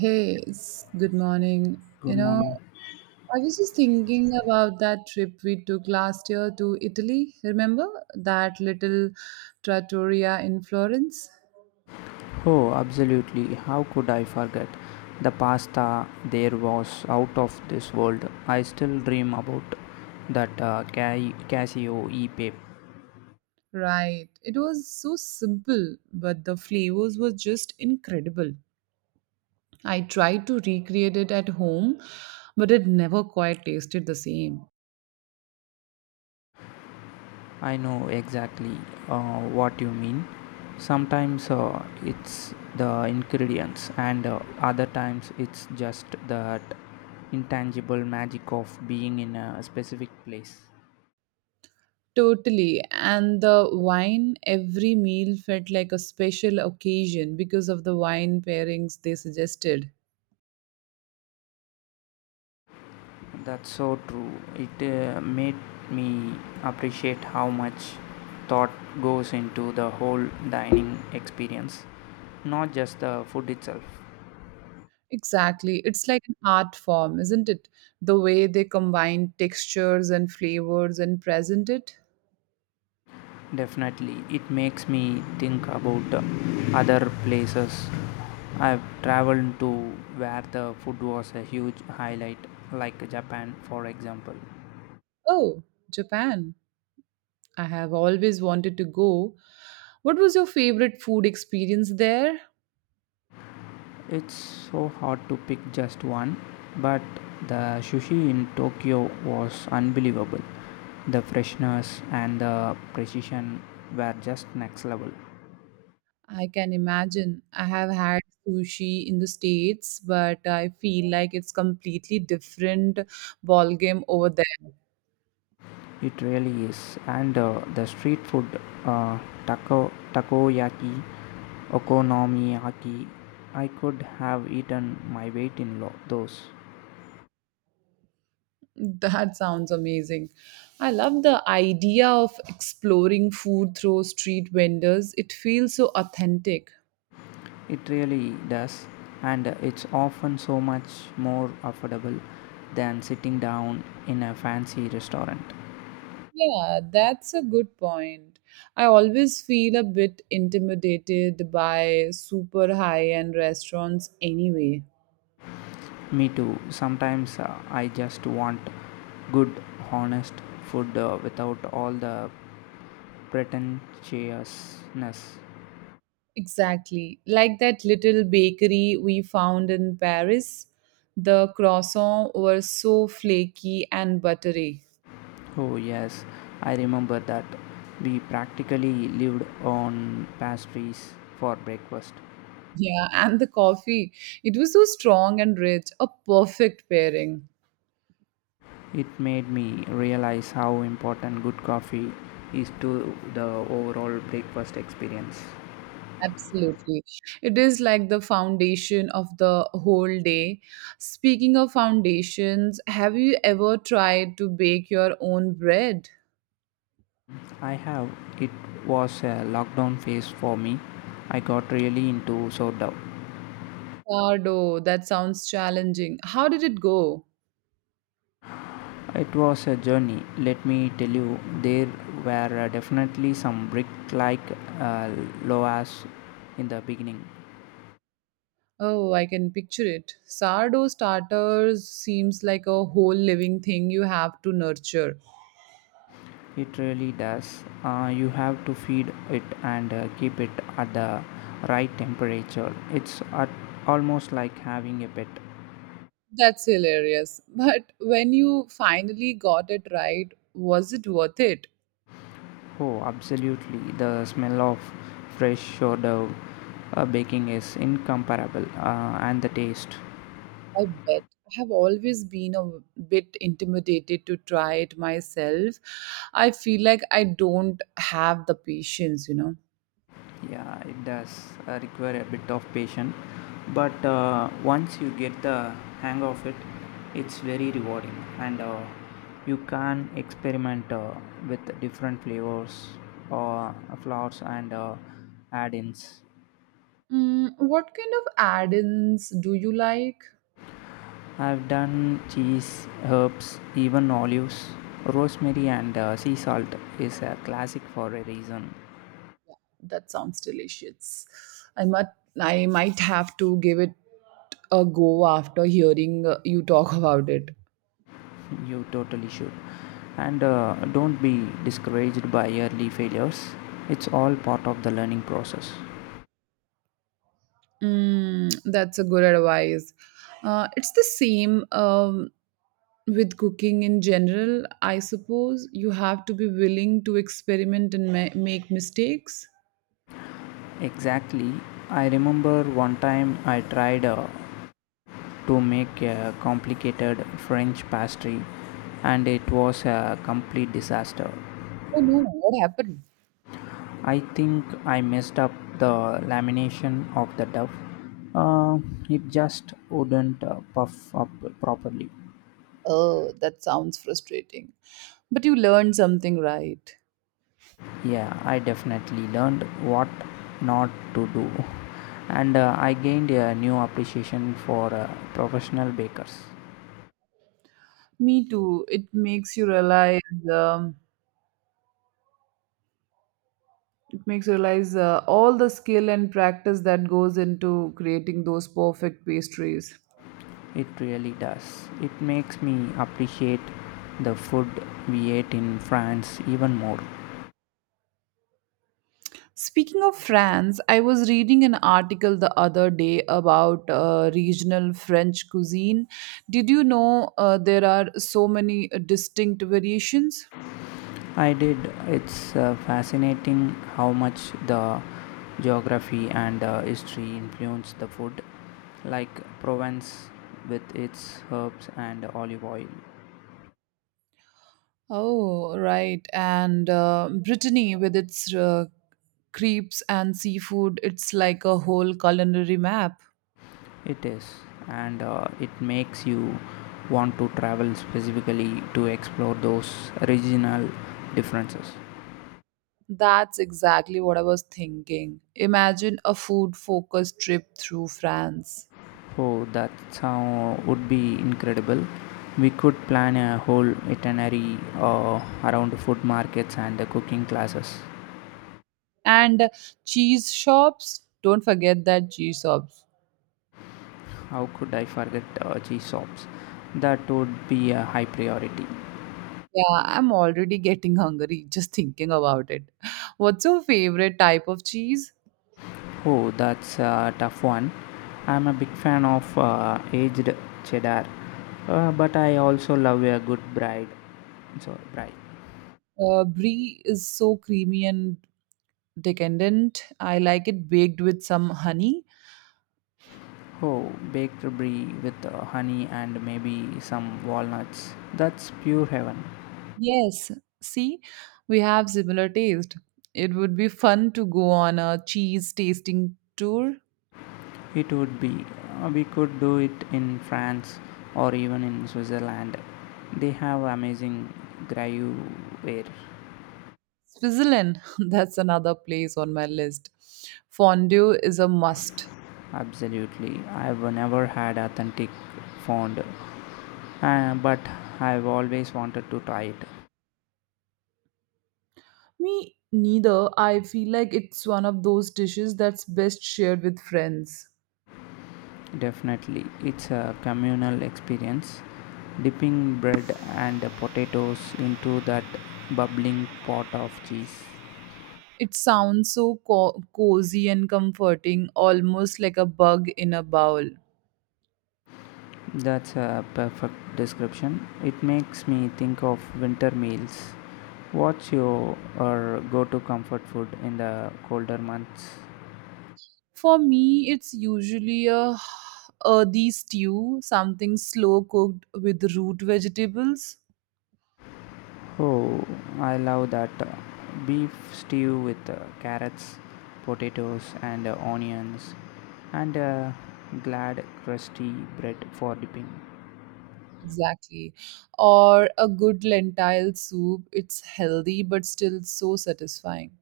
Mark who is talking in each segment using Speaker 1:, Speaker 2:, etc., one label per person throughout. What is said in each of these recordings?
Speaker 1: Hey, it's good morning. You
Speaker 2: Good
Speaker 1: know,
Speaker 2: morning.
Speaker 1: I was just thinking about that trip we took last year to Italy. Remember that little trattoria in Florence?
Speaker 2: Oh, absolutely. How could I forget? The pasta there was out of this world. I still dream about that Casio e-pape.
Speaker 1: Right. It was so simple, but the flavors were just incredible. I tried to recreate it at home, but it never quite tasted the same.
Speaker 2: I know exactly, what you mean. Sometimes, it's the ingredients, and, other times it's just that intangible magic of being in a specific place.
Speaker 1: Totally. And the wine, every meal felt like a special occasion because of the wine pairings they suggested.
Speaker 2: That's so true. It, made me appreciate how much thought goes into the whole dining experience, not just the food itself.
Speaker 1: Exactly. It's like an art form, isn't it? The way they combine textures and flavors and present it.
Speaker 2: Definitely, it makes me think about, other places I've traveled to where the food was a huge highlight, like Japan, for example.
Speaker 1: Oh, Japan. I have always wanted to go. What was your favorite food experience there?
Speaker 2: It's so hard to pick just one, but the sushi in Tokyo was unbelievable. The freshness and the precision were just next level.
Speaker 1: I can imagine. I have had sushi in the States, but I feel like it's completely different ballgame over there.
Speaker 2: It really is. And the street food, taco, takoyaki, okonomiyaki, I could have eaten my weight in those.
Speaker 1: That sounds amazing. I love the idea of exploring food through street vendors. It feels so authentic.
Speaker 2: It really does, and it's often so much more affordable than sitting down in a fancy restaurant.
Speaker 1: Yeah, that's a good point. I always feel a bit intimidated by super high end restaurants anyway.
Speaker 2: Me too. Sometimes, I just want good, honest food without all the pretentiousness.
Speaker 1: Exactly. Like that little bakery we found in Paris. The croissants were so flaky and buttery.
Speaker 2: Oh, yes, I remember that. We practically lived on pastries for breakfast.
Speaker 1: Yeah, and the coffee. It was so strong and rich, a perfect pairing.
Speaker 2: It made me realize how important good coffee is to the overall breakfast experience.
Speaker 1: Absolutely. It is like the foundation of the whole day. Speaking of foundations, have you ever tried to bake your own bread?
Speaker 2: I have, it was a lockdown phase for me. I got really into sourdough.
Speaker 1: Sardo, that sounds challenging. How did it go?
Speaker 2: It was a journey, let me tell you. There were definitely some brick like, uh, loas in the beginning.
Speaker 1: Oh, I can picture it. Sardo starters seems like a whole living thing you have to nurture.
Speaker 2: It really does. You have to feed it and, keep it at the right temperature. It's at almost like having a pet.
Speaker 1: That's hilarious. But when you finally got it right, was it worth it?
Speaker 2: Oh, absolutely. The smell of fresh sourdough baking is incomparable, and the taste.
Speaker 1: I bet. I have always been a bit intimidated to try it myself. I feel like I don't have the patience, you know.
Speaker 2: Yeah, it does, require a bit of patience, but, once you get the hang of it, it's very rewarding, and, you can experiment, with different flavors or flours, and, add-ins.
Speaker 1: Mm, what kind of add ins do you like?
Speaker 2: I've done cheese, herbs, even olives. Rosemary and, sea salt is a classic for a reason.
Speaker 1: That sounds delicious. I might I might have to give it a go after hearing you talk about it.
Speaker 2: You totally should. And, don't be discouraged by early failures. It's all part of the learning process.
Speaker 1: Mm, that's a good advice. It's the same with cooking in general, I suppose. You have to be willing to experiment and make mistakes.
Speaker 2: Exactly. I remember one time I tried, to make a complicated French pastry, and it was a complete disaster.
Speaker 1: Oh no, what happened?
Speaker 2: I think I messed up the lamination of the dough. Uh, it just wouldn't, puff up properly.
Speaker 1: Oh, that sounds frustrating. But you learned something, right?
Speaker 2: Yeah, I definitely learned what not to do, and, I gained a new appreciation for, professional bakers.
Speaker 1: Me too. It makes you realize. Um, It makes you realize all the skill and practice that goes into creating those perfect pastries.
Speaker 2: It really does. It makes me appreciate the food we ate in France even more.
Speaker 1: Speaking of France, I was reading an article the other day about regional French cuisine. Did you know there are so many distinct variations?
Speaker 2: I did. It's, fascinating how much the geography and, history influence the food, like Provence with its herbs and olive oil.
Speaker 1: Oh, right. And Brittany, with its crepes and seafood, it's like a whole culinary map.
Speaker 2: It is, and, it makes you want to travel specifically to explore those regional differences.
Speaker 1: That's exactly what I was thinking. Imagine a food focused trip through France.
Speaker 2: Oh, that sound would be incredible. We could plan a whole itinerary, around food markets and the cooking classes.
Speaker 1: And cheese shops. Don't forget that cheese shops.
Speaker 2: How could I forget, cheese shops? That would be a high priority.
Speaker 1: Yeah, I'm already getting hungry just thinking about it. What's your favorite type of cheese?
Speaker 2: Oh, that's a tough one. I'm a big fan of, aged cheddar, but I also love a good bride. Sorry, bride.
Speaker 1: Brie is so creamy and decadent. I like it baked with some honey.
Speaker 2: Oh, baked brie with, honey and maybe some walnuts. That's pure heaven.
Speaker 1: Yes, see, we have similar taste. It would be fun to go on a cheese tasting tour.
Speaker 2: It would be. We could do it in France or even in Switzerland. They have amazing gruyere.
Speaker 1: Switzerland, that's another place on my list. Fondue is a must.
Speaker 2: Absolutely. I've never had authentic fond, but I've always wanted to try it.
Speaker 1: Me neither. I feel like it's one of those dishes that's best shared with friends.
Speaker 2: Definitely, it's a communal experience. Dipping bread and potatoes into that bubbling pot of cheese.
Speaker 1: It sounds so cozy and comforting, almost like a bug in a bowl.
Speaker 2: That's a perfect description. It makes me think of winter meals. What's your or go to comfort food in the colder months?
Speaker 1: For me, it's usually a earthy stew, something slow cooked with root vegetables.
Speaker 2: Oh, I love that. Beef stew with, carrots, potatoes, and, onions, and, glad crusty bread for dipping.
Speaker 1: Exactly. Or a good lentil soup. It's healthy but still so satisfying.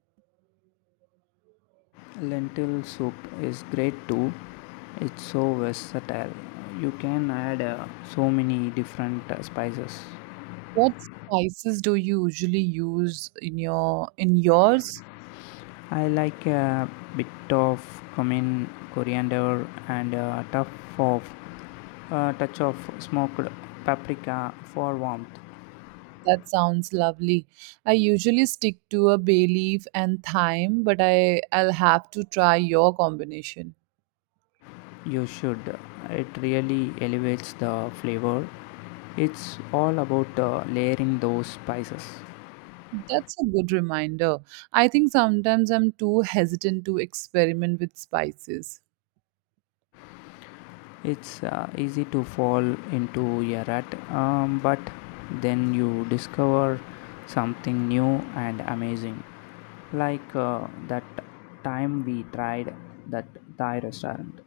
Speaker 2: Lentil soup is great too. It's so versatile. You can add, so many different, spices.
Speaker 1: What spices do you usually use in yours?
Speaker 2: I like a bit of cumin, coriander, and a tough of, a touch of smoked paprika for warmth.
Speaker 1: That sounds lovely. I usually stick to a bay leaf and thyme, but I'll have to try your combination.
Speaker 2: You should, it really elevates the flavor. It's all about, layering those spices.
Speaker 1: That's a good reminder. I think sometimes I'm too hesitant to experiment with spices.
Speaker 2: It's, easy to fall into a rut, but then you discover something new and amazing, like, that time we tried that thai restaurant.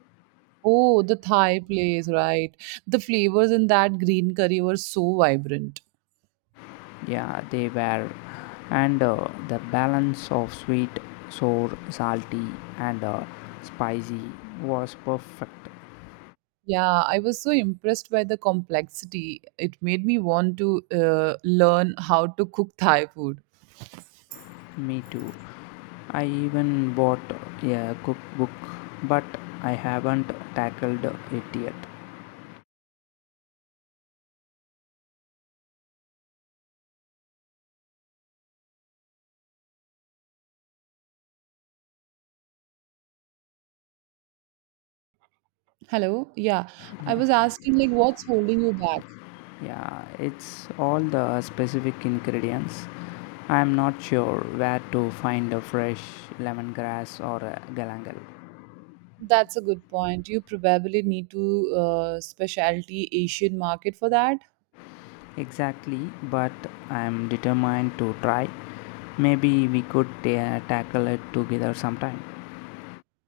Speaker 1: Oh, the Thai place, right? The flavors in that green curry were so vibrant.
Speaker 2: Yeah, they were. And, the balance of sweet, sour, salty, and, spicy was perfect.
Speaker 1: Yeah, I was so impressed by the complexity. It made me want to learn how to cook Thai food.
Speaker 2: Me too. I even bought a cookbook, but I haven't tackled it yet.
Speaker 1: Hello? Yeah,
Speaker 2: Yeah,
Speaker 1: I was asking, like, what's holding you back?
Speaker 2: yeah, it's all the specific ingredients. I'm not sure where to find a fresh lemongrass or a galangal.
Speaker 1: That's a good point. You probably need to specialty Asian market for that.
Speaker 2: Exactly, but I am determined to try. Maybe we could tackle it together sometime.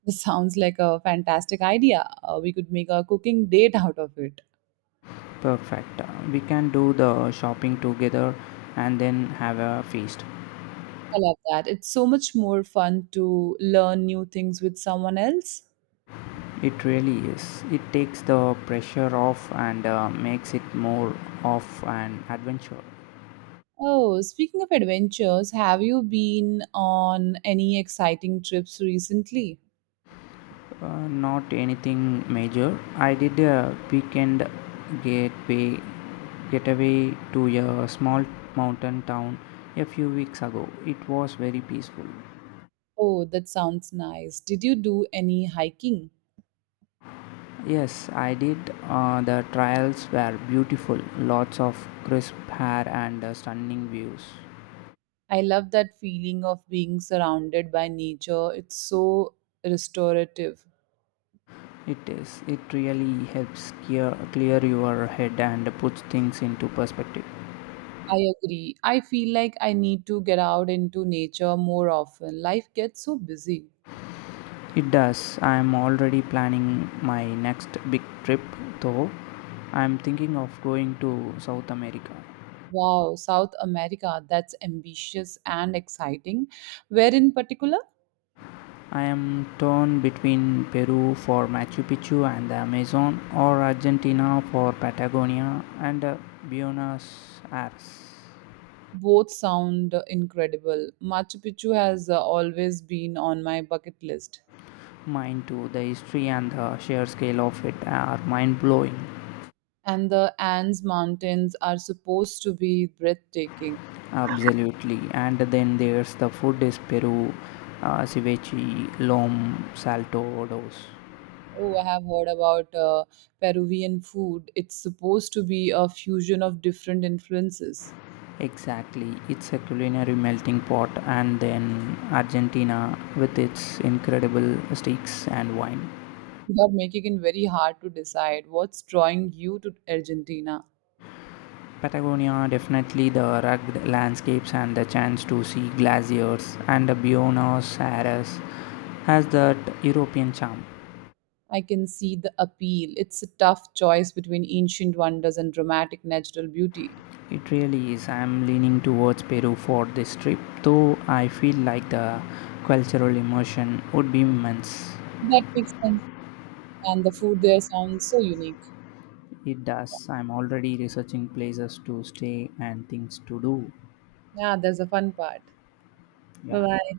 Speaker 1: This sounds like a fantastic idea. We could make a cooking date out of it.
Speaker 2: Perfect, we can do the shopping together and then have a feast.
Speaker 1: I love that. It's so much more fun to learn new things with someone else.
Speaker 2: It really is, it takes the pressure off, and, makes it more of an adventure.
Speaker 1: Oh, speaking of adventures, have you been on any exciting trips recently?
Speaker 2: Not anything major. I did a weekend gateway getaway to a small mountain town a few weeks ago. It was very peaceful.
Speaker 1: Oh, that sounds nice. Did you do any hiking?
Speaker 2: Yes, I did. The trails were beautiful. Lots of crisp air and, stunning views.
Speaker 1: I love that feeling of being surrounded by nature. It's so restorative.
Speaker 2: It is. It really helps clear your head and puts things into perspective.
Speaker 1: I agree. I feel like I need to get out into nature more often. Life gets so busy.
Speaker 2: It does. I'm already planning my next big trip though. I'm thinking of going to South America.
Speaker 1: Wow, South America, that's ambitious and exciting. Where in particular?
Speaker 2: I am torn between Peru for Machu Picchu and the Amazon, or Argentina for Patagonia and, Buenos Aires.
Speaker 1: Both sound incredible. Machu Picchu has always been on my bucket list.
Speaker 2: Mine too, the history and the sheer scale of it are mind blowing.
Speaker 1: And the Andes Mountains are supposed to be breathtaking.
Speaker 2: Absolutely. And then there's the food is Peru, ceviche, lom, salto, dos.
Speaker 1: Oh, I have heard about Peruvian food. It's supposed to be a fusion of different influences.
Speaker 2: Exactly, it's a culinary melting pot, and then Argentina with its incredible steaks and wine.
Speaker 1: You are making it very hard to decide what's drawing you to Argentina.
Speaker 2: Patagonia, definitely the rugged landscapes and the chance to see glaciers, and Buenos Aires has that European charm.
Speaker 1: I can see the appeal. It's a tough choice between ancient wonders and dramatic natural beauty.
Speaker 2: It really is. I'm leaning towards Peru for this trip, though I feel like the cultural immersion would be immense.
Speaker 1: That makes sense. And the food there sounds so unique.
Speaker 2: It does. I'm already researching places to stay and things to do.
Speaker 1: Yeah, there's a fun part.
Speaker 2: Yeah.
Speaker 1: Bye bye.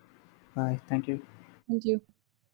Speaker 2: Bye. Thank you.
Speaker 1: Thank you.